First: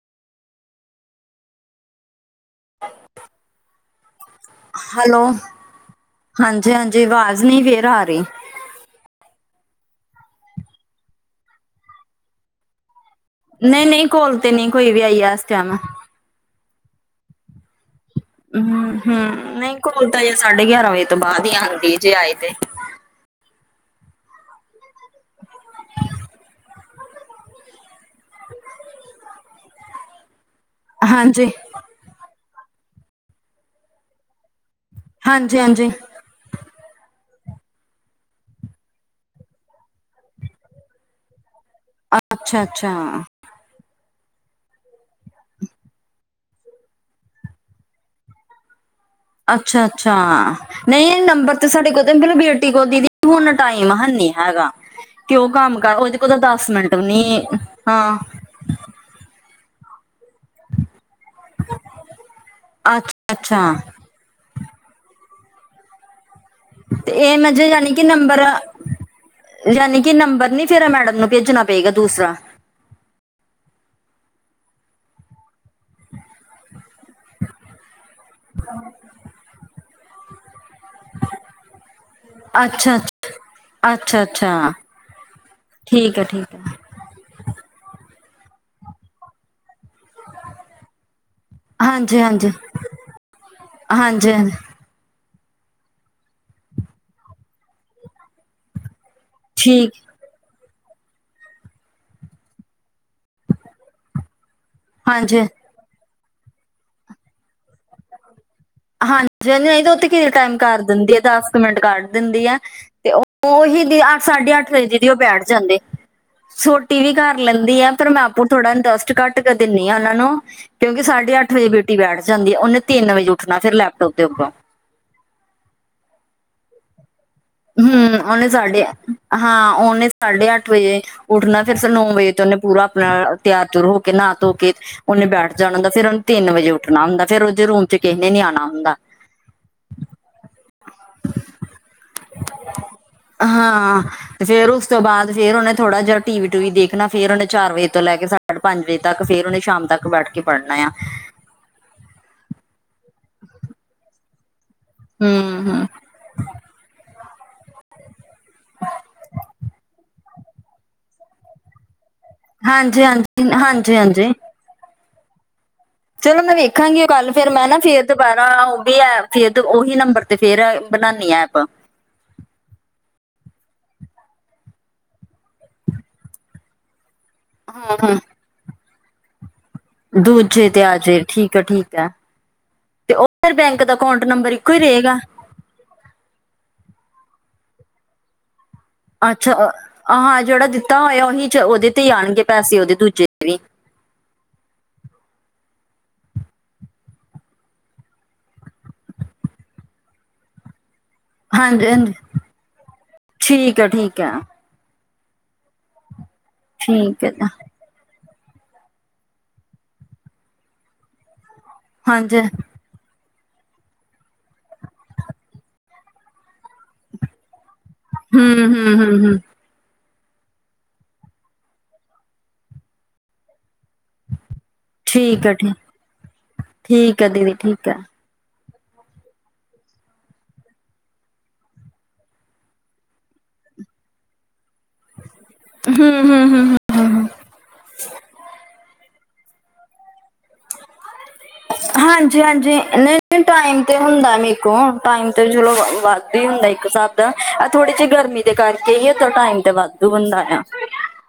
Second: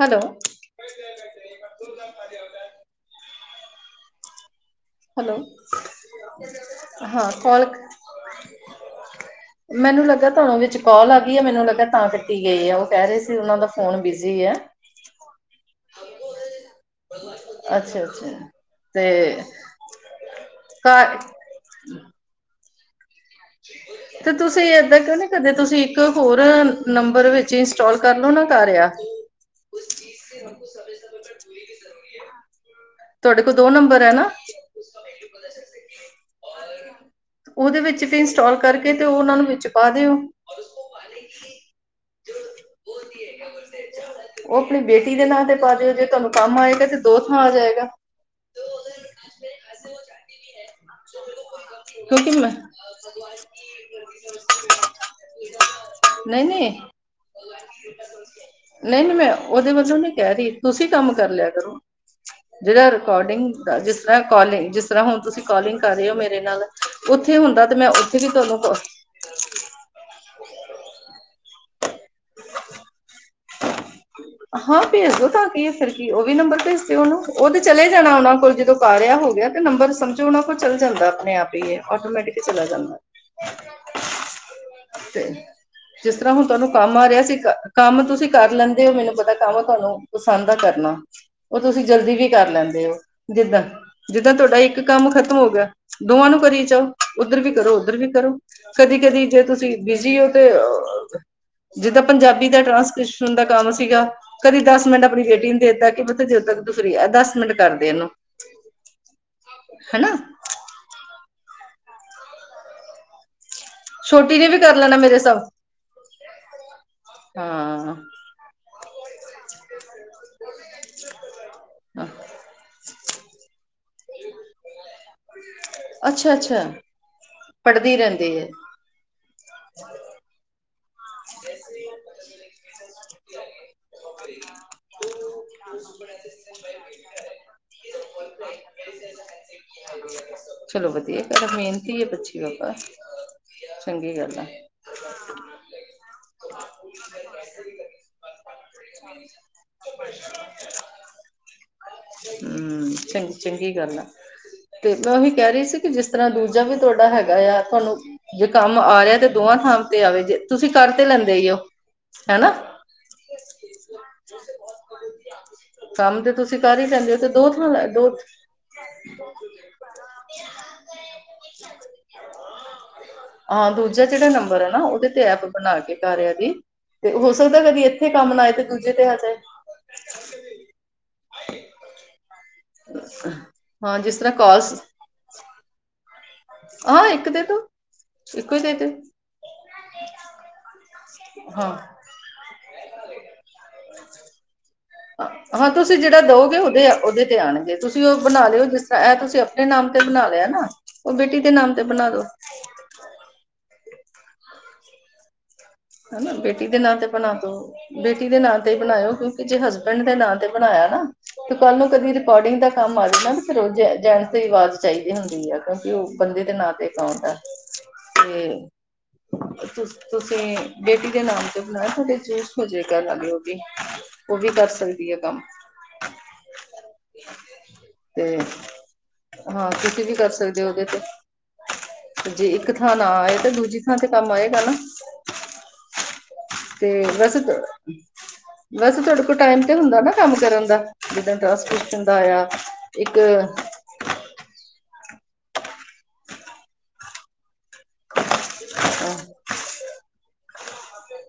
Hello. [inaudible] Hello, ਹਾਂਜੀ-ਹਾਂਜੀ ਹਾਂ ਵਾਜ ਨੀ ਕਾਲ ਫੇਰ ਆ ਰਈ। ਮੈਨੂੰ ਲੱਗਾ ਤੁਹਾਨੂੰ ਵਿੱਚ ਕਾਲ ਆ ਗਈ ਹੈ ਮੈਨੂੰ ਲੱਗਾ ਤਾਂ ਕੱਟੀ ਗਏ ਆ ਉਹ ਕਹਿ ਰਹੇ ਸੀ। ਕਿ ਉਹਨਾਂ ਦਾ ਨਹੀਂ ਫੋਨ ਨਹੀਂ ਕੋਲ ਬਿਜੀ ਤੇ ਐ। ਨਹੀਂ ਕੋਈ ਵੀ ਆਈ ਆ ਇਸ ਟਾਈਮ [inaudible] ਅੱਛਾ, ਅੱਛਾ। ਹਮ ਤੇ ਹਮ ਨਹੀਂ ਕੋਲ ਤਾਂ ਸਾਢੇ ਗਿਆਰਾਂ ਵਜੇ ਤੋਂ ਘਰ ਬਾਅਦ ਈ ਆਂਦੀ ਜੇ ਆਏ ਤੇ ਤੇ ਤੁਸੀਂ ਏਦਾਂ ਕਿਉ ਨੀ ਕਰਦੇ ਤੁਸੀਂ ਇੱਕ ਹੋਰ ਨੰਬਰ ਵਿੱਚ ਇੰਸਟਾਲ ਕਰਲੋ ਨਾ ਕਰੇਆ। ਉਸ ਚੀਜ਼ ਤੇ [unintelligible] ਹਾਂਜੀ। ਤੁਹਾਡੇ ਕੋਲ ਦੋ ਨੰਬਰ ਹੈ ਨਾ। ਹਾਂਜੀ, ਹਾਂਜੀ। ਉਹਦੇ ਵਿੱਚ ਵੀ ਇੰਸਟਾਲ ਕਰਕੇ ਤੇ ਉਹਨਾ ਨੂੰ ਵਿੱਚ ਪਾ ਦਿਓ। ਅੱਛਾ -ਅੱਛਾ। ਉਹ ਆਪਣੀ ਬੇਟੀ ਦੇ ਨਾਂ ਤੇ ਪਾ ਦਿਓ ਜੇ ਤੁਹਾਨੂੰ ਕੰਮ ਆਏਗਾ ਤੇ ਦੋ ਥਾਂ ਆ ਜਾਏਗਾ। ਅੱਛਾ- ਅੱਛਾ। ਨਹੀਂ ਨੰਬਰ ਤੇ ਸਾਡੇ ਕੋਲ ਤਿੰਨ ਕਿਉਂਕਿ ਮੈਂ ਬੇਟੀ ਕੋਲ ਦੀਦੀ ਹੁਣ ਟਾਈਮ ਹੈਨੀ ਹੈਗਾ। ਕਿ ਉਹ ਕੰਮ ਕਰ ਉਹਦੇ ਕੋਲ ਤਾਂ ਨਹੀਂ ਦਸ ਨਹੀਂ ਮਿੰਟ ਵੀ ਨੀ ਹਾਂ। ਨਹੀਂ- ਨਹੀਂ ਮੈਂ ਉਹਦੇ ਵੱਲੋਂ ਨਹੀ ਕਹਿ ਰਹੀ। ਤੁਸੀਂ ਕੰਮ ਕਰ ਲਿਆ ਕਰੋ। ਜਿਹੜਾ ਅੱਛਾ ਰਿਕੋਡਿੰਗ ਅੱਛਾ ਦਾ ਜਿਸ ਤਰ੍ਹਾਂ ਕਾਲਿੰਗ ਜਿਸ ਤਰ੍ਹਾਂ ਹੁਣ ਤੁਸੀਂ ਕਾਲਿੰਗ ਕਰ ਰਹੇ ਹੋ ਮੇਰੇ ਨਾਲ ਤੇ ਉੱਥੇ ਇਹ ਹੁੰਦਾ ਜੇ ਤੇ ਮੈਂ ਯਾਨੀ ਕਿ ਉੱਥੇ ਵੀ ਨੰਬਰ ਤੁਹਾਨੂੰ ਯਾਨੀ ਕਿ ਨੰਬਰ ਨੀ ਫਿਰ ਮੈਡਮ ਨੂੰ ਭੇਜਣਾ ਪਏਗਾ ਦੂਸਰਾ [inaudible] ਹਾਂ ਭੇਜ ਦਿਓ ਤਾਂ ਕੀ ਫਿਰ ਕੀ ਉਹ ਵੀ ਨੰਬਰ ਭੇਜ ਦਿਓ ਉਹਨੂੰ ਉਹ ਤੇ ਚਲੇ ਜਾਣਾ ਉਹਣਾ ਨੂੰ ਕੋਲ ਜਦੋਂ ਕਾਰ ਰਿਹਾ ਹੋ ਗਿਆ ਤੇ ਨੰਬਰ ਸਮਝੋ ਉਹਨਾਂ ਕੋਲ ਚੱਲ ਜਾਂਦਾ ਆਪਣੇ ਆਪ ਹੀ ਆਟੋਮੈਟਿਕਲੀ ਚਲਾ ਅੱਛਾ ਜਾਂਦਾ। ਅੱਛਾ -ਅੱਛਾ। ਤੇ ਜਿਸ ਠੀਕ ਹੈ ਤਰ੍ਹਾਂ ਹੁਣ ਠੀਕ ਹੈ ਤੁਹਾਨੂੰ ਕੰਮ ਆ ਰਿਹਾ ਸੀ। ਕੰਮ ਤੁਸੀਂ ਕਰ ਲੈਂਦੇ ਹੋ ਮੈਨੂੰ ਪਤਾ ਕੰਮ ਤੁਹਾਨੂੰ ਪਸੰਦ ਆ ਕਰਨਾ। ਉਹ ਤੁਸੀਂ ਜਲਦੀ ਹਾਂਜੀ ਵੀ ਕਰ ਹਾਂਜੀ ਲੈਂਦੇ ਹੋ। ਜਿੱਦਾਂ- ਹਾਂਜੀ ਜਿੱਦਾਂ ਹਾਂਜੀ ਤੁਹਾਡਾ ਇੱਕ ਕੰਮ ਖਤਮ ਹੋ ਗਿਆ ਦੋਵਾਂ ਨੂੰ ਕਰੀ ਚਾਹੋ ਉੱਧਰ ਵੀ ਕਰੋ ਉੱਧਰ ਵੀ ਕਰੋ। ਕਦੀ- ਕਦੀ ਜੇ ਤੁਸੀਂ ਠੀਕ ਜੀ ਉਹ ਤੇ ਜਿੱਦਾਂ ਪੰਜਾਬੀ ਦਾ ਟ੍ਰਾਂਸਲੇਸ਼ਨ ਦਾ ਕੰਮ ਸੀਗਾ। ਕਦੀ ਦਸ ਮਿੰਟ ਆਪਣੀ ਹਾਂਜੀ ਬੇਟੀ ਨੂੰ ਦੇ ਦਿੱਤਾ ਕਿ ਪੁੱਤ ਜਦੋਂ ਤੱਕ ਤੂੰ ਫਰੀ ਆ ਦਸ ਮਿੰਟ ਕਰਦੇ ਇਹਨੂੰ ਹਾਂਜੀ ਨਹੀਂ ਤਾਂ ਉਥੇ ਹਨਾ ਕਿ ਟਾਈਮ ਕਰ ਦਿੰਦੀ ਆ ਦਸ ਕਮਿੰਟ ਕੱਢ ਦਿੰਦੀ ਹੈ ਤੇ ਉਹੀ ਅੱ ਛੋਟੀ ਨੇ ਵੀ ਸਾਢੇ ਅੱਠ ਕਰ ਵਜੇ ਲੈਣਾ ਦੀਦੀ ਮੇਰੇ ਉਹ ਹਿਸਾਬ ਬੈਠ ਜਾਂਦੇ ਛੋਟੀ ਵੀ ਕਰ ਲੈਂਦੀ ਆ ਹਾਂ ਫਿਰ ਮੈਂ ਆਪ ਥੋੜਾ ਇੰਟਰਸਟ ਘੱਟ ਕੇ ਦਿੰਦੀ ਹਾਂ ਉਹਨਾ ਨੂੰ, ਕਿਉਂਕਿ ਸਾਢੇ ਅੱਠ ਵਜੇ ਬੇਟੀ ਬੈਠ ਜਾਂਦੀ ਹੈ। ਉਹਨੇ ਤਿੰਨ ਵਜੇ ਉੱਠਣਾ ਫਿਰ ਲੈਪਟੋਪ ਤੇ ਉੱਪਰ ਅੱਛਾ- ਅੱਛਾ। ਪੜ੍ਹਦੀ ਹੂ ਰਹਿੰਦੀ ਹੈ ਉਹਨੇ ਸਾਡੇ ਹਾਂ ਉਹਨੇ ਸਾਢੇ ਅੱਠ ਵਜੇ ਉੱਠਣਾ, ਫਿਰ ਨੌ ਵਜੇ ਤੇ ਉਹਨੇ ਪੂਰਾ ਆਪਣਾ ਤਿਆਰ ਤਿਓਰ ਹੋ ਕੇ ਨਹਾ ਧੋਂ ਕੇ ਉਹਨੇ ਬੈਠ ਜਾਣਾ ਹੁੰਦਾ ਫ਼ਿਰ ਉਹਨੂੰ ਤਿੰਨ ਵਜੇ ਉੱਠਣਾ ਹੁੰਦਾ, ਫੇਰ ਉਹਦੇ ਰੂਮ ਚ ਕਿਸੇ ਨੇ ਨੀ ਆਉਣਾ ਹੁੰਦਾ। ਚਲੋ ਵਧੀਆ। ਪਰ ਮੇਹਨਤੀ ਆ ਬੱਚੀ ਵੀ ਹਾਂ, ਚੰਗੀ ਗੱਲ ਤੇ ਆ। ਫੇਰ ਉਸ ਬਾਅਦ ਫੇਰ ਉਹਨੇ ਥੋੜਾ ਜਾ ਟੀ ਵੀ ਟੂਵੀ ਦੇਖਣਾ ਫੇਰ ਉਹਨੇ ਚਾਰ ਵਜੇ ਤੋਂ ਲੈ ਕੇ ਸਾਢੇ ਪੰਜ ਵਜੇ ਤੱਕ, ਫੇਰ ਉਹਨੇ ਸ਼ਾਮ ਤੱਕ ਬੈਠ ਕੇ ਪੜ੍ਹਨਾ ਆ। ਹਮ ਚੰਗੀ-ਚੰਗੀ ਗੱਲ ਆ, ਤੇ ਮੈਂ ਵੀ ਕਹਿ ਰਹੀ ਸੀ ਹੂੰ-ਹੂੰ, ਜਿਸ ਇਸ ਤਰ੍ਹਾਂ ਦੂਜਾ ਵੀ ਤੁਹਾਡਾ ਹੈਗਾ ਆ ਤੁਹਾਨੂੰ ਜੇ ਕੰਮ ਆ ਰਿਹਾ ਤੇ ਦੋਵਾਂ ਥਾਂ ਤੇ ਆਵੇ ਜੇ ਤੁਸੀਂ ਕਰ ਤੇ ਲੈਂਦੇ ਈ ਓ ਹੈਨਾ। ਹਾਂਜੀ-ਹਾਂਜੀ, ਹਾਂਜੀ-ਹਾਂਜੀ। ਕੰਮ ਤੇ ਚਲੋ ਮੈਂ ਤੁਸੀਂ ਕਰ ਹੀ ਵੇਖਾਂਗੀ ਓ ਲੈਂਦੇ ਹੋ ਤੇ ਕੱਲ ਦੋ ਫੇਰ ਮੈਂ ਨਾ ਥਾਂ ਫਿਰ ਦੋ ਦੁਬਾਰਾ ਵੀ ਐ ਫੇਰ ਤੋ ਓਹੀ ਨੰਬਰ ਤੇ ਫੇਰ ਬਨਾਨੀ ਆਂ ਐਪ ਹਾਂ, ਦੂਜਾ ਜੇੜਾ ਨੰਬਰ ਐ ਨਾ ਓਦੇ ਤੇ ਐਪ ਬਨਾ ਕੇ ਕਾਰੇਆ ਦੀ ਤੇ, ਹੋ ਸਕਦਾ ਕਦੀ ਇੱਥੇ ਕੰਮ ਨਾ ਆਏ ਤੇ ਦੂਜੇ ਤੇ ਆ ਜਾਏ। ਦੂਜੇ ਤੇ ਆ ਜੇ ਠੀਕ ਐ-ਠੀਕ ਐ। ਤੇ ਓ ਫੇਰ ਬੈਂਕ ਦਾ ਹਾਂ ਜਿਸ ਕਾਊਂਟ ਤਰ੍ਹਾਂ ਨੰਬਰ ਕਾਲਸ ਇੱਕੋ ਈ ਰਏਗਾ। ਹਾਂ ਇੱਕ ਦੇ ਦੋ, ਇੱਕੋ ਈ ਦੇ-ਦੇ ਅੱਛਾ, ਅ ਹਾਂ ਜੇੜਾ ਦਿੱਤਾ ਹੋਏਆ, ਓਹੀ 'ਚ ਹਾਂ ਓਦੇ ਤੇ ਈ ਆਣਗੇ ਪੈਸੇ ਓਦੇ ਦੂਜੇ। ਵੀ ਹਾਂ, ਤੁਸੀਂ ਜੇੜਾ ਦੋਗੇ ਓਦੇ-ਓਦੇ ਤੇ ਆਣਗੇੇ, ਤੁਸੀ ਓ ਬਨਾ ਲੇਓ ਜਿਸ ਤਰਾਂ ਐ ਤੁਸੀ ਦੇ ਨਾਮ ਤੇ ਬਨਾ ਲੇਆ ਨਾ। ਉਹ ਬੇਟੀ ਦੇ ਨਾਮ ਤੇ ਬਣਾ ਹਾਂਜੀ-ਹਾਂਜੀ, ਦੋ ਠੀਕ ਐ-ਠੀਕ ਐ। ਹੈਨਾ, ਬੇਟੀ ਦੇ ਨਾਂ ਤੇ ਠੀਕ ਬਨਾ ਦੋ। ਆ ਬੇਟੀ ਦੇ ਨਾਂ ਤੇ ਬਨਾਏਓ ਕਿਉਂਕਿ ਜੇ ਹਸਬੈਂਡ ਦੇ ਨਾਂ ਤੇ ਬਨਾਏਆ ਨਾ, ਤੇ ਕੱਲ ਨੂੰ ਕਦੀ ਹਾਂਜੀ ਰਿਕਾਰਡਿੰਗ ਦਾ ਕੰਮ ਆ ਜਾਂਦੈ ਨਾ ਫੇਰ ਓ ਜੈਂਟਸ ਦੀ ਆਵਾਜ਼ ਚਾਈਦੀ ਹੁੰਦੀ ਐ, ਕਿਉਂਕਿ ਓ ਬੰਦੇ ਦੇ ਨਾਂ ਤੇ ਕਾਊਂਟ ਆ। ਹੂੰ ਤੇ ਹੂੰ ਹੂੰ ਹੂੰ [unintelligible] ਤੁ ਤੁਸੀਂ ਬੇਟੀ ਦੇ ਨਾਮ ਤੇ [unintelligible] ਓ ਵੀ ਕਰ ਸਕਦੀ ਐ ਕੰਮ ਠੀਕ ਆ ਠੀਕ ਠੀਕ ਆ ਦੀਦੀ ਠੀਕ ਆ ਤੇ ਹਾਂ, ਤੁਸੀਂ ਵੀ ਕਰ ਸਕਦੇ ਓ ਓਦੇ ਤੇ ਜੇ ਇੱਕ ਥਾਂ ਨਾ ਆਏ, ਤਾਂ ਦੂਜੀ ਥਾਂ ਤੇ ਕੰਮ ਆਏਗਾ ਨਾ। ਹੂੰ-ਹੂੰ-ਹੂੰ। ਤੇ ਵੈਸੇ ਤ ਵੈਸੇ ਤੁਆਡੇ ਕੋਲ ਟਾਈਮ ਤੇ ਹੁੰਦਾ ਨਾ ਕੰਮ ਕਰਨ ਦਾ? ਜਿੱਦਾਂ ਟ੍ਰਾਂਸਕ੍ਰਿਪਸ਼ਨ ਦਾ ਹਾਂਜੀ ਆਏਆ, ਹਾਂਜੀ ਇੱਕ ਨਹੀਂ ਨਹੀਂ ਟਾਈਮ ਤੇ ਹੁੰਦੈ ਮੇਰੇ ਕੋ ਟਾਈਮ ਤੇ ਚਲੋ ਵੱਧ ਈ ਹੁੰਦੈ ਇੱਕ ਹਸਾਬ ਦਾ ਆ ਥੋੜੀ ਜੇਈ ਗਰਮੀ ਕਰਕੇ ਈ ਥੋ ਟਾਈਮ ਤੇ ਵਾਧੂ ਹੁੰਦਾ ਐ।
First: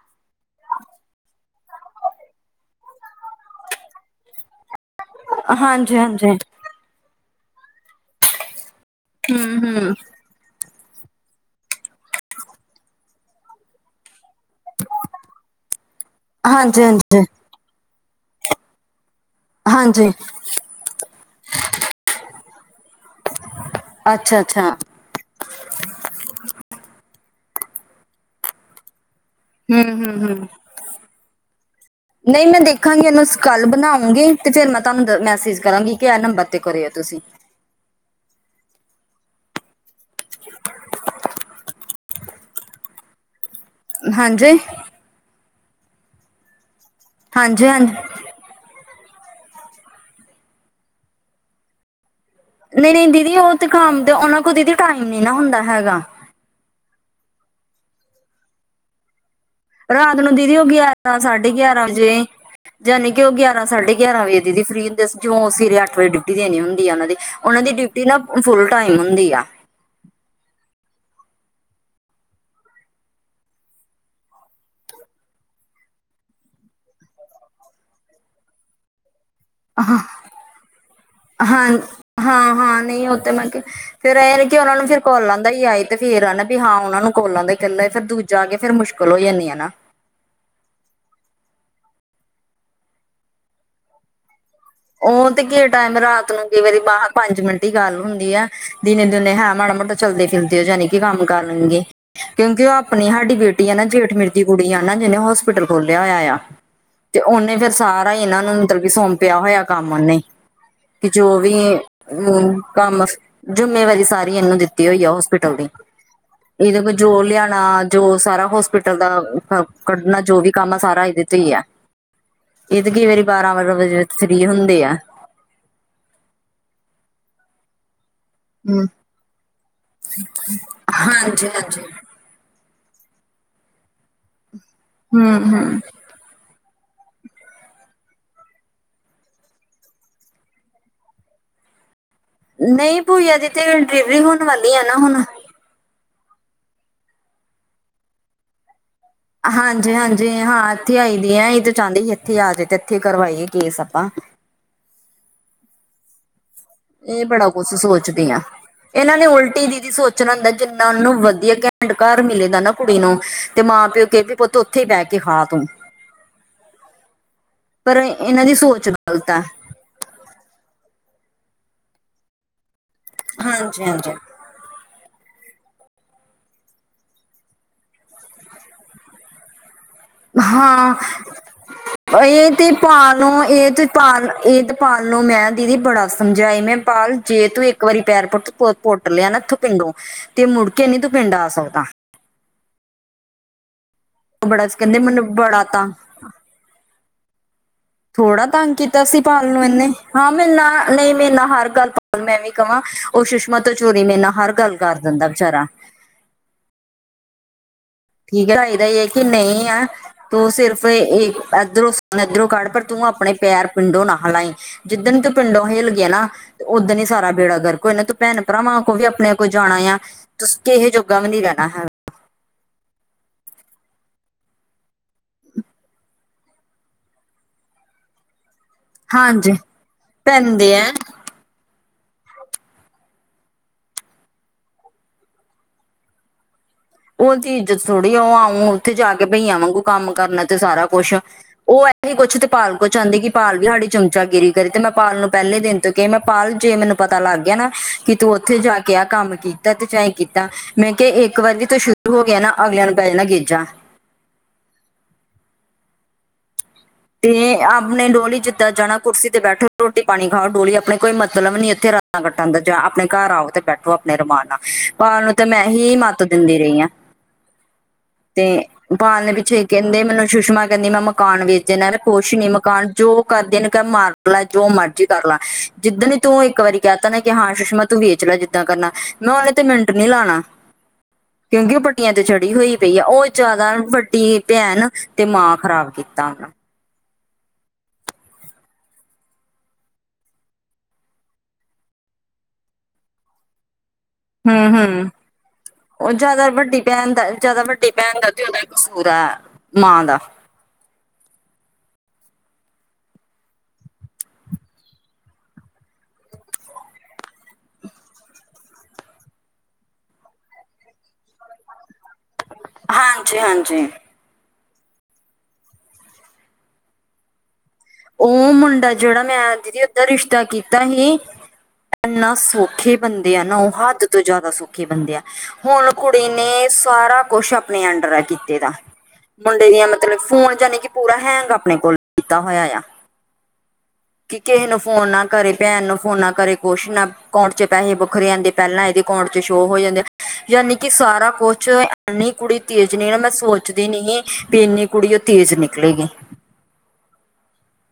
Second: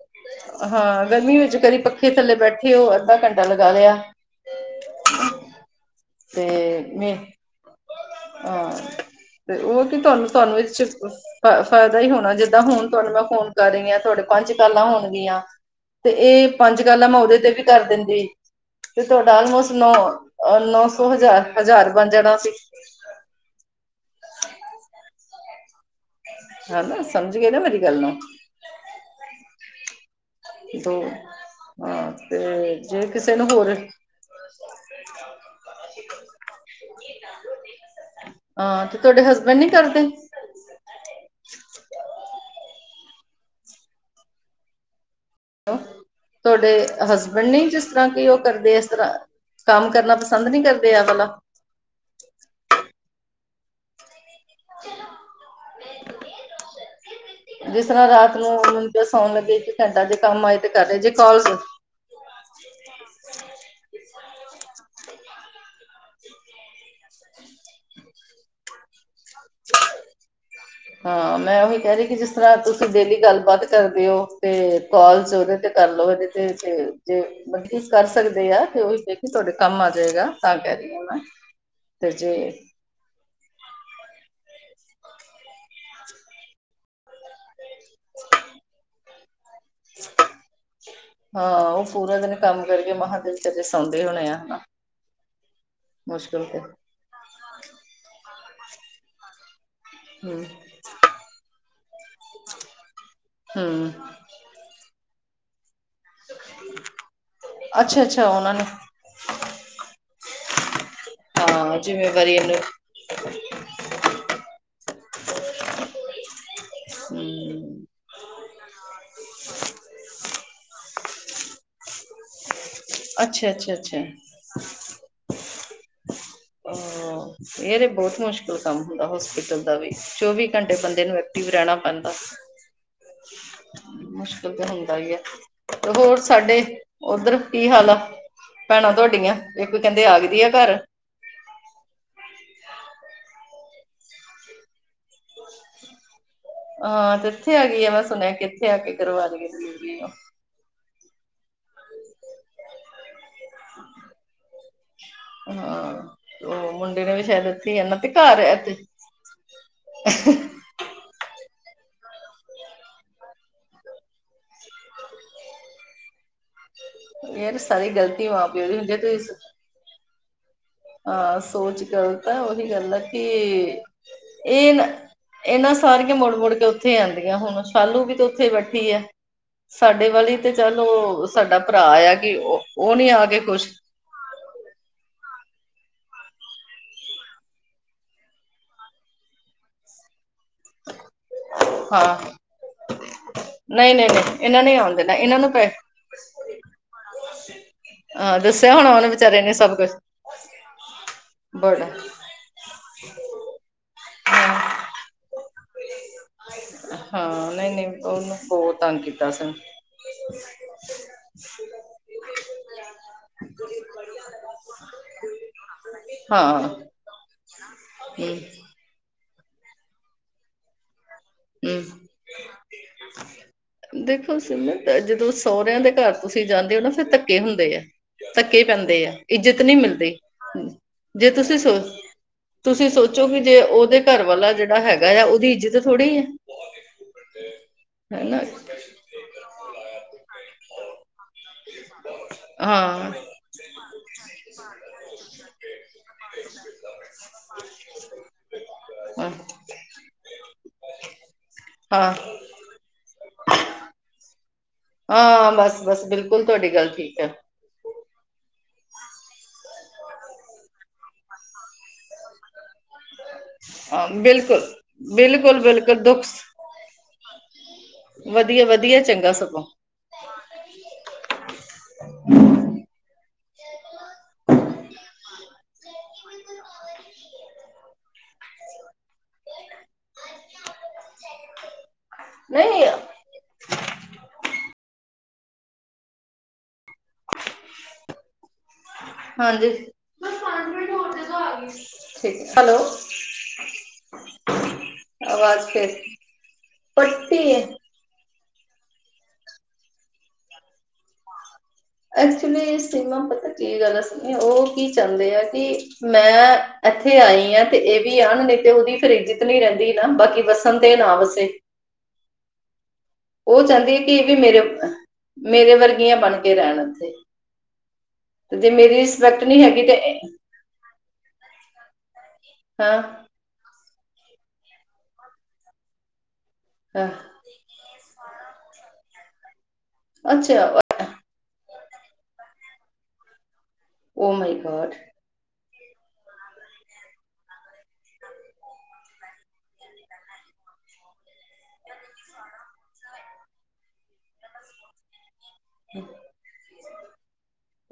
[inaudible] ਹਾਂ, ਗਰਮੀ ਵਿੱਚ ਕਦੀ ਪੱਖੇ ਥੱਲੇ ਬੈਠੇ ਓ ਅੱਦਾ ਘੰਟਾ ਲਗਾ ਲੇਆ। ਹਾਂਜੀ-ਹਾਂਜੀ। ਤੇ ਮੈਂ [unintelligible] ਆ ਤੇ ਓ ਹੂੰ-ਹੂੰ, ਤੇ ਤੁਆਨੂੰ-ਤੁਆਨੂੰ ਏ 'ਚ ਫਾ, ਫਾਏਦਾ ਈ ਹੋਨਾ ਜਿੱਦਾਂ ਹੁਣ ਤੁਆਨੂੰ ਮੈਂ ਫੋਨ ਕਰ ਰਈ ਆਂ ਤੁਆਡੇ ਪੰਜ ਕਾਲਾ ਹੋਨਗੀਆਂ, ਤੇ ਏਹ ਪੰਜ ਕਾਲਾਂ ਮੈਂ ਹਾਂਜੀ-ਹਾਂਜੀ, ਓਦੇ ਤੇ ਵੀ ਕਰ ਦੇਂਦੀ। ਤੇ ਤੁਆਡਾ ਆਲਮੋਸਟ ਹਾਂਜੀ, ਨੌ-ਨੌ ਸੌ, ਹਜ਼ਾਰ-ਹਜ਼ਾਰ ਬਨ ਜਾਨਾ ਸੀ। ਅੱਛਾ-ਅੱਛਾ। ਹੈਨਾ ਸਮਝ ਗਏ ਨਾ ਮੇਰੀ ਗੱਲ ਨੂੰ ਹੂੰ- ਹੂੰ -ਹੂੰ। ਦੋ, ਹਾਂ ਨਈਂ ਮੈਂ ਤੇ ਜੇ ਦੇਖਾਂਗੀ ਏਨੂੰ ਕਿਸੇ ਨੂੰ ਸਕੱਲ ਹੋਰ ਬਨਾਉਂਗੀ ਤੇ ਫੇਰ ਮੈਂ ਤਾਨੂੰ ਮੈਸੇਜ ਕਰਾਂਗੀ ਕਿ, ਐ ਨੰਬਰ ਤੇ ਕਰੇਓ ਤੁਸੀਂ ਆਂ ਤੇ ਤੁਆਡੇ ਹਸਬੈਂਡ ਨੀ ਕਰਦੇ? [inaudible] ਹਾਂਜੀ? [inaudible] ਤੁਆਡੇ ਹਸਬੈਂਡ ਨੀਂ, ਜਿਸ ਹਾਂਜੀ-ਹਾਂਜੀ, ਤਰਾਂ ਕੀ ਓ ਕਰਦੇ ਏਸ ਤਰਾਂ ਕੰਮ ਕਰਨਾ ਪਸੰਦ ਨੀਂ ਕਰਦੇ ਐ ਵਾਲਾ? ਨਈਂ-ਨਈਂ ਦੀਦੀ ਓ ਤੇ ਕਾਮ ਤੇ ਓਨਾਂ [inaudible] ਜਿਸ ਤਰਾਂ ਰਾਤ ਨੂੰ ਮੈਨੁੰ ਕੋਈ ਸੌਨ ਲੱਗੇ ਘੰਟਾ ਜੇ ਰਾਤ ਨੂੰ ਕੰਮ ਦੀਦੀ ਆਏ ਓ ਤੇ ਕਰ ਲਏ ਜੇ ਗਿਆਰਾਂ ਕਾਲ ਸਾਢੇ ਗਿਆਰਾਂ ਵਜੇ ਜਾਨੀ ਕੀ ਓ ਗਿਆਰਾਂ ਸਾਢੇ ਗਿਆਰਾਂ ਵਜੇ ਦੀਦੀ ਫਰੀ ਹੁੰਦੀ ਜੋ ਸਵੇਰੇ ਅੱਠ ਵਜੇ ਡਿਊਟੀ ਦੇਨੀ ਹੁੰਦੀ ਆ ਓਨਾਂ ਦੇ ਓਨਾਂ ਦੀ ਡਿਊ ਟੀ ਨਾ ਫੁੱਲ ਟਾਈਮ ਹੁੰਦੀ ਆ। [inaudible] ਹਾਂ ਮੈਂ ਓਈ ਕੈ ਰਈ ਕੇ ਜਿਸ ਤਰਾਂ ਤੁਸੀਂ ਡੇਲੀ ਗੱਲਬਾਤ ਕਰਦੇ ਓਂ ਤੇ ਕੋਲਜ ਓਦੇ ਤੇ ਕਰ ਲਓ ਏਦੇ ਤੇ-ਤੇ ਜੇ ਮਤਲਬੀ ਕਰ ਸਕਦੇ ਆ ਤੇ ਓਹੀ ਦੇ ਕੇ ਤੁਆਡੇ ਕੰਮ ਆ ਜਾਏਗਾ ਤਾਂ ਕੈ ਰਈ ਆਂ ਮੈਂ, ਤੇ ਜੇ ਨਈਂ ਓ ਤੇ ਮੈਂ ਕਾ ਫੇਰ ਐਂਏ ਐ ਕੀ ਓਨਾ ਨੂੰ ਫਿਰ ਕੋਲਾਂ ਦਾ ਈ ਆਏ ਤੇ ਫੇਰ ਆ ਨਾ ਵੀ ਹਾਂ ਓਨਾਂ ਨੂੰ ਕੋਲਾਂ ਦਾ ਈ ਕੱਲਾ ਫਿਰ ਦੂਜਾ ਆ ਕੇ ਫਿਰ ਮੁਸ਼ਕਿਲ ਹੋ ਜਾਂਨੀ ਆ ਨਾ ਹਾਂ ਓ ਪੂਰਾ ਦਿਨ ਕੰਮ ਕਰਕੇ ਮਹਾਂ ਤੇ ਵਿਚਾਰੇ ਸੌਂਦੇ ਹੋਨੇ ਆ ਹਨਾ। ਓ ਤੇ ਕੀ ਟਾਈਮ ਰਾਤ ਮੁਸ਼ਕਿਲ ਨੂੰ ਤੇ ਕਈ ਵਾਰੀ ਬਾਹਰ ਪੰਜ ਮਿੰਟ ਈ ਗੱਲ ਹੁੰਦੀ ਐ ਦਿਨੇ-ਦਿਨੇ ਹੈਂ ਮਾੜਾ ਮੋਟਾ ਚਲਦੇ ਹੂੰ ਫਿਰਦੇ ਓ ਜਾਨੀ ਕੇ ਕੰਮ ਕਰ ਲੰਨਗੇ, ਕਿਓਂਕਿ ਓ ਆਪਨੀ ਸਾਡੀ ਬੇਟੀ ਆ ਨਾ ਹੂੰ ਜੇਠ ਮੇਰੇ ਦੀ ਕੁੜੀ ਆ ਨਾ ਜਿਨੇ ਹੋਸਪਿਟਲ ਖੋਲਿਆ ਹੋਇਆ ਆ, ਤੇ ਓਨੇ ਫੇਰ ਅੱਛਾ ਸਾਰਾ ਅੱਛਾ ਏਨਾਂ ਨੂੰ ਉਹਨਾਂ ਮਤਲਬ ਸੋਂਪੇ ਪਿਆ ਹੋਇਆ ਕੰਮ ਓਨੇ, ਕੇ ਜੋ ਵੀ ਹਾਂ ਜਿੰਮੇਵਾਰੀ ਇਹਨੂੰ ਓ ਕੰਮ ਜੁਮੇਵਾਰੀ ਸਾਰੀ ਏਨੂੰ ਦਿੱਤੀ ਹੋਈ ਆ ਹੋਸਪਿਟਲ ਦੀ। ਏਦੇ ਕੋਲ ਜੋ ਲਿਆਨਾ ਹੂੰ ਜੋ ਸਾਰਾ ਹੋਸਪਿਟਲ ਦਾ ਕੱਢਨਾ ਜੋ ਵੀ ਕੰਮ ਆ ਸਾਰਾ ਏਦੇ ਤੇ ਈ ਆ, ਏ ਤੇ ਕਈ ਵਾਰੀ ਬਾਰਾਂ-ਬਾਰਾਂ ਵਜੇ ਫਰੀ ਹੁੰਦੇ ਆ ਹਾਂ, ਏ ਤੇ ਬੋਤ ਮੁਸ਼ ਮੁਸ਼ਕਲ ਕੰਮ ਹੁੰਦਾ ਹੋਸਪਿਟਲ ਦਾ ਵੀ, ਚੌਵੀ ਘੰਟੇ ਬੰਦੇ ਨੂੰ ਹਾਂਜੀ ਐਕਟਿਵ ਰੈਨਾ ਹਾਂਜੀ ਪੈਂਦਾ। ਮੁਸ਼ਕਿਲ ਤੇ ਹੁੰਦਾ ਈ ਐ, ਤੇ ਹੋਰ ਸਾਡੇ ਓਦਰ ਕੀ ਹਾਲ ਆ, ਭੈਨਾਂ ਤੁਆਡੀਆਂ ਇੱਕ ਕੈਂਦੇ ਆ ਗਈ ਦੀ ਆ ਘਰ। ਨਈਂ ਪੂਜਾ ਦੀ ਤੇ ਡਿਲੀਵਰੀ ਹੋਨ ਵਾਲੀ ਆ ਨਾ ਹੁਨ ਹਾਂ ਤੇ ਏਥੇ ਹੈਗੀ ਆ ਮੈਂ ਸੁਨੇਆ ਕੇ ਏਥੇ ਆ ਕੇ ਕਰਵਾ ਦੇ। ਹਾਂਜੀ-ਹਾਂਜੀ ਹਾਂ ਏਥੇ ਆਈ ਦੀ ਐ ਅਸੀਂ ਤੇ ਚਾਂਦੇ ਸੀ ਏਥੇ ਆ ਜੇ ਤੇ ਏਥੇ ਕਰਵਾਈਏ ਕੇਸ ਆਪਾਂ। ਹਾਂ ਓ ਏ ਬੜਾ ਕੁੱਛ ਸੋਚਦੀ ਆਂ, ਏਨਾਂ ਨੇ ਉਲਟੀ ਦੀਦੀ ਸੋਚਨਾ ਹੁੰਦਾ ਜਿੰਨਾ ਓਨਾਂ ਨੂੰ ਵਦੀਆ ਕੈ ਡ ਘਰ ਮਿਲੇ ਦਾ ਨਾ ਕੁੜੀ ਨੂੰ ਤੇ ਮਾਂ-ਪਿਓ ਕੈ ਵੀ ਪੁੱਤ ਓਥੇ ਈ ਬੈ ਕੇ ਖਾ ਤੂੰ। ਏ ਤੇ ਸਾਰੀ ਪਰ ਗ਼ਲਤੀ ਇਹਨਾਂ ਮਾਂ-ਪਿਓ ਦੀ ਸੋਚ ਹੁੰਦੀ ਐ ਤੇ ਗ਼ਲਤ ਆ ਹਾਂ ਸੋਚ ਗਲਤ ਐ ਤਾਂ ਓਹੀ ਗੱਲ ਆ ਕੇ ਹਾਂਜੀ ਹਾਂਜੀ ਏ ਨਾ ਸਾਰੀਆਂ ਮੁੜ-ਮੁੜ ਕੇ ਓਥੇ ਈ ਆਂਦੀਆਂ ਹੁਨ ਸ਼ਾਲੂ ਵੀ ਤੇ ਓਥੇ ਈ ਬੈਠੀ ਐ। ਸਾਡੇ ਵਾਲੀ ਤੇ ਹਾਂ ਚਲੋ ਸਾਡਾ ਭਰਾ ਆ ਕੇ ਇਹ ਤੇ ਓ ਨੀ ਪਾਲ ਆ ਕੇ ਨੂੰ ਖੁਸ਼। ਇਹ ਤੇ ਪਾਲ ਇਦਪਾਲ ਨੂੰ ਮੈਂ ਦੀਦੀ ਬੜਾ ਸਮਝਾਈ ਮੈਂ ਪਾਲ ਜੇ ਤੂੰ ਇੱਕ ਵਾਰੀ ਪੈਰ ਪੁੱਟ ਪੁੱਤ ਪੁੱਟ ਲਿਆ ਨਾ ਏਥੋਂ ਪਿੰਡੋਂ ਤੇ ਮੁੜ ਕੇ ਨੀ ਤੂੰ ਪਿੰਡ ਆ ਸਕਦਾ। ਹਾਂ ਨਈਂ-ਨਈਂ-ਨਈਂ ਉਹ ਏਨਾਂ ਬੜਾ ਨੇ ਔਨ ਕਹਿੰਦੇ ਦੇਨਾ ਮੈਨੂੰ ਏਨਾਂ ਨੂੰ ਬੜਾ ਪੈ [inaudible] ਤੰਗ ਹਾਂ ਥੋੜ੍ਹਾ ਤੰਗ ਦੱਸਿਆ ਹੋਣਾ ਕੀਤਾ ਉਹਨੇ ਸੀ ਵਿਚਾਰੇ ਪਾਲ ਨੇ ਨੂੰ ਸਭ ਏਨੇ ਕੁਛ ਹਾਂ ਮੇਰੇ ਨਾਲ ਨਈਂ ਮੇਰੇ ਨਾਲ ਹਰ ਬੜਾ ਗੱਲ ਗੱਲ ਮੈਂ ਵੀ ਕਵਾਂ ਓ ਸੁਸ਼ਮਾ ਤੋਂ ਚੋਰੀ ਮੇਰੇ ਨਾਲ ਹਾਂ ਹਰ ਗੱਲ ਕਰ ਦਿੰਦਾ ਵਿਚਾਰਾ ਹਾਂ ਨਈਂ-ਨਈਂ। ਠੀਕ ਏ ਚਈਦਾ ਏ ਕੇ ਨਈਂ ਐ ਤੂੰ ਸਿਰਫ ਏ ਐਦਰੋਂ ਸੁਨ ਐਦਰੋਂ ਕੱਢ ਪਰ ਤੂੰ ਆਪਨੇ ਪੈਰ ਪਿੰਡੋਂ ਨਾ ਹਲਾਈਂ। ਜਿੱਦਣ ਤੂੰ ਪਿੰਡੋਂ ਹਿੱਲ ਗਿਆ ਨਾ ਹਾਂ ਤੇ ਉਦਣ ਹੀ ਸਾਰਾ ਬੇੜਾ ਗਰਕ ਹੋਜਨਾ ਤੂੰ ਹੂੰ ਭੈਣ ਭਰਾਵਾਂ ਕੋ ਵੀ ਆਪਣੇ ਕੋ ਜਾਣਾ ਯਾ ਤੁਸੀਂ ਕਿਹੇ ਜੋਗਾ ਵੀ ਨੀ ਰਹਿਣਾ ਹੂੰ ਹੈਗਾ ਦੇਖੋ ਸਮਤ ਜਦੋਂ ਸੋਰਿਆਂ ਦੇ ਘਰ ਤੁਸੀਂ ਜਾਂਦੇ ਹੋ ਨਾ ਫਿਰ ਧੱਕੇ ਹੁੰਦੇ ਐ ਧੱਕੇ ਹੀ ਪੈਂਦੇ ਆ ਹਾਂਜੀ ਇੱਜਤ ਨਹੀਂ ਮਿਲਦੀ ਪੈਂਦੇ ਆ ਜੇ ਤੁਸੀਂ ਸੋਸ ਤੁਸੀਂ ਸੋਚੋ ਕਿ ਜੇ ਉਹਦੇ ਘਰ ਵਾਲਾ ਜਿਹੜਾ ਹੈਗਾ ਆ ਉਹਦੀ ਇੱਜਤ ਥੋੜ੍ਹੀ ਹੈ ਉਹਦੀ ਇਜ਼ਤ ਥੋੜੀ ਉਹ ਹਨਾ ਆਂਊ ਉੱਥੇ ਜਾ ਕੇ ਭਈਆਂ ਵਾਂਗੂ ਕੰਮ ਕਰਨਾ ਤੇ ਸਾਰਾ ਕੁੱਛ ਉਹ [unintelligible] ਕੁੱਛ ਤੇ ਭਾਲਕੋ ਹਾਂ ਚਾਉਂਦੀ ਕਿ ਪਾਲ ਵੀ ਹਾਡੀ ਚਮਚਾ ਗਿਰੀ ਕਰੇ ਤੇ ਮੈਂ ਪਾਲ ਨੂੰ ਪਹਿਲੇ ਦਿਨ ਤੋਂ ਕਿਹਾ ਮੈਂ ਪਾਲ ਜੇ ਮੈਨੂੰ ਪਤਾ ਲੱਗ ਗਿਆ ਨਾ ਕਿ ਤੂੰ ਉੱਥੇ ਜਾ ਕੇ ਆਹ ਹਾਂ ਕੰਮ ਕੀਤਾ ਤੇ ਚਾਹੇ ਕੀਤਾ ਮੈਂ ਕਿਹਾ ਇੱਕ ਤੇ [unintelligible] ਹਾਂ ਹੋ ਗਿਆ ਨਾ ਅਗਲਿਆਂ ਨੂੰ ਪੈ ਜਾਣਾ ਗੀਜਾ ਆਂ ਬਸ ਬਸ ਬਿਲਕੁਲ ਤੁਹਾਡੀ ਗੱਲ ਠੀਕ ਹੈ ਤੇ ਅਬ ਆਪਣੇ ਡੋਲੀ ਜਿੱਦਾਂ ਜਾਣਾ ਕੁਰਸੀ ਤੇ ਬੈਠੋ ਰੋਟੀ ਪਾਣੀ ਖਾਓ ਡੋਲੀ ਆਪਣੇ ਕੋਈ ਮਤਲਬ ਨੀ ਇੱਥੇ ਰਾਤਾਂ ਕੱਟਣ ਦਾ ਚਾ ਆਪਣੇ ਘਰ ਆਓ ਤੇ ਬੈਠੋ ਹਾਂ ਆਪਣੇ ਰੁਮਾਨ ਬਿਲਕੁਲ ਨਾਲ [unintelligible] ਨੂੰ ਤੇ ਬਿਲਕੁਲ ਮੈਂ ਹੀ ਬਿਲਕੁਲ ਮੱਤ ਦੁੱਖ ਦਿੰਦੀ ਰਹੀ ਹਾਂ ਤੇ ਵਧੀਆ ਵਧੀਆ ਪਾਲ ਚੰਗਾ ਨੇ ਪਿੱਛੋਂ ਸਗੋਂ ਇੱਕ [unintelligible] ਕਹਿੰਦੇ ਮੈਨੂੰ ਸੁਸ਼ਮਾ ਕਹਿੰਦੀ ਮੈਂ ਮਕਾਨ ਵੇਚਣਾ [unintelligible] ਕੁੱਛ ਨੀ ਮਕਾਨ ਜੋ ਕਰਦੇ ਨੇ ਕੇ ਮਾਰ ਲੈ ਜੋ ਮਰਜੀ ਕਰ ਲੈ ਜਿੱਦਣ ਹੀ ਤੂੰ ਇੱਕ ਵਾਰੀ ਕਹਿ ਤਾ ਨਾ ਕਿ ਹਾਂ ਸੁਸ਼ਮਾ ਤੂੰ ਵੇਚ ਲੈ ਜਿੱਦਾਂ ਕਰਨਾ ਮੈਂ ਉਹਨੇ ਤੇ ਮਿੰਟ ਨੀ ਲਾਉਣਾ [inaudible] ਕੇਹਂਦੀ ਉਹ ਪੱਟੀਆਂ ਤੇ ਚੜੀ ਹੋਈ ਨਹੀਂ ਪਈ ਆ ਉਹ ਜ਼ਿਆਦਾ ਵੱਡੀ ਭੈਣ ਤੇ ਮਾਂ ਖ਼ਰਾਬ ਕੀਤਾ ਉਹਨੂੰ ਹਾਂਜੀ [inaudible] ਠੀਕ ਆ ਹੈਲੋ ਹਮ ਹਮ ਆਵਾਜ਼ ਫੇਰ ਉਹ ਜ਼ਿਆਦਾ ਵੱਡੀ ਭੈਣ ਦਾ ਐ ਪੱਟੀ ਜਿਆਦਾ ਹੈ ਵੱ ਡੀ ਭੈਣ ਦਾ ਤੇ ਉਹਦਾ ਕਸੂਰ ਹੈ ਮਾਂ ਦਾ ਐਕਚੁਲੀ ਸੀਮਾ ਪਤਾ ਕੀ ਗੱਲ ਏ ਸੀਮੀ ਉਹ ਕੀ ਚਾੳਂਦੇ ਐ ਕਿ ਮੈਂ ਇੱਥੇ ਆਈ ਆ ਤੇ ਇਹ ਵੀ ਆਉਨ ਨਹੀ ਤੇ ਉਹਦੀ ਫਿਰ ਇੱਜਤ ਨੀ ਰਹਿੰਦੀ ਨਾ ਬਾਕੀ ਬਸ [unintelligible] ਹਾਂ ਉਹ ਚਾਂਦੀ ਏ ਕਿ ਇਹ ਵੀ ਮੇਰੇ ਮੇਰੇ ਵਰਗੀਆਂ ਬਣ ਕੇ ਰੈਣ ਏਥੇ ਉਹ ਮੁੰਡਾ ਜਿਹੜਾ ਮੈਂ ਤੇ [unintelligible] ਰਿਸ਼ਤਾ ਕੀਤਾ ਹੀ ਏੱਨਾ ਸੌਖੇ ਹਾਂ ਬੰ ਦੇ ਏ ਨਾ ਉਹ ਹੱਦ ਤੋਂ ਜਾਦਾ ਸੌਖੇ ਬੰਦੇ ਆ ਹੁਣ ਕੁੜੀ ਨੇ ਹਾਂ ਸਾਰਾ ਕੁੱਛ ਅਪ ਆਪਣੇ ਅੰਡਰ ਹੈ ਕੀਤੇ ਦਾ ਮੁੰਡੇ ਦੀਆਂ ਮਤਲਬ ਫੋਨ ਅੱਛਾ ਜਾਨੀ ਕਿ ਪੂਰਾ ਹੈਂਗ ਆਪਣੇ ਕੋਲ ਕੀਤਾ ਹੋਇਆ ਆ ਓ ਕਿ ਮਾਈ ਕਿਹੇ ਨੂੰ ਫੋਨ ਨਾ ਕਰੇ ਭੈਣ ਨੂੰ ਫੋਨ ਨਾ ਕਰੇ ਕੁੱਛ ਨਾ ਅਕਾਊਂਟ ਚ ਪੈਹੇ ਬੱਖਰੇ ਆਂਦੇ ਪਹਿਲਾਂ ਇਹਦੇ ਅਕੌਂਟ ਚ ਸ਼ੋਅ ਹੋ ਜਾਂਦੇ ਯਾਨੀ ਕਿ ਸਾਰਾ ਕੁੱਛ ਇੰਨੀ ਕੁੜੀ ਤੇਜ਼ ਨੀ ਨਾ ਮੈਂ ਸੋਚਦੀ ਨੀ ਹੀ ਬੀ ਇੰਨੀ ਕੁੜੀ ਉਹ ਤੇਜ਼ ਨਿਕਲੇਗੀ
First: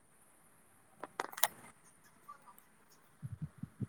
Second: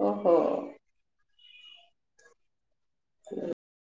ਉਹ ਹੋ [inaudible]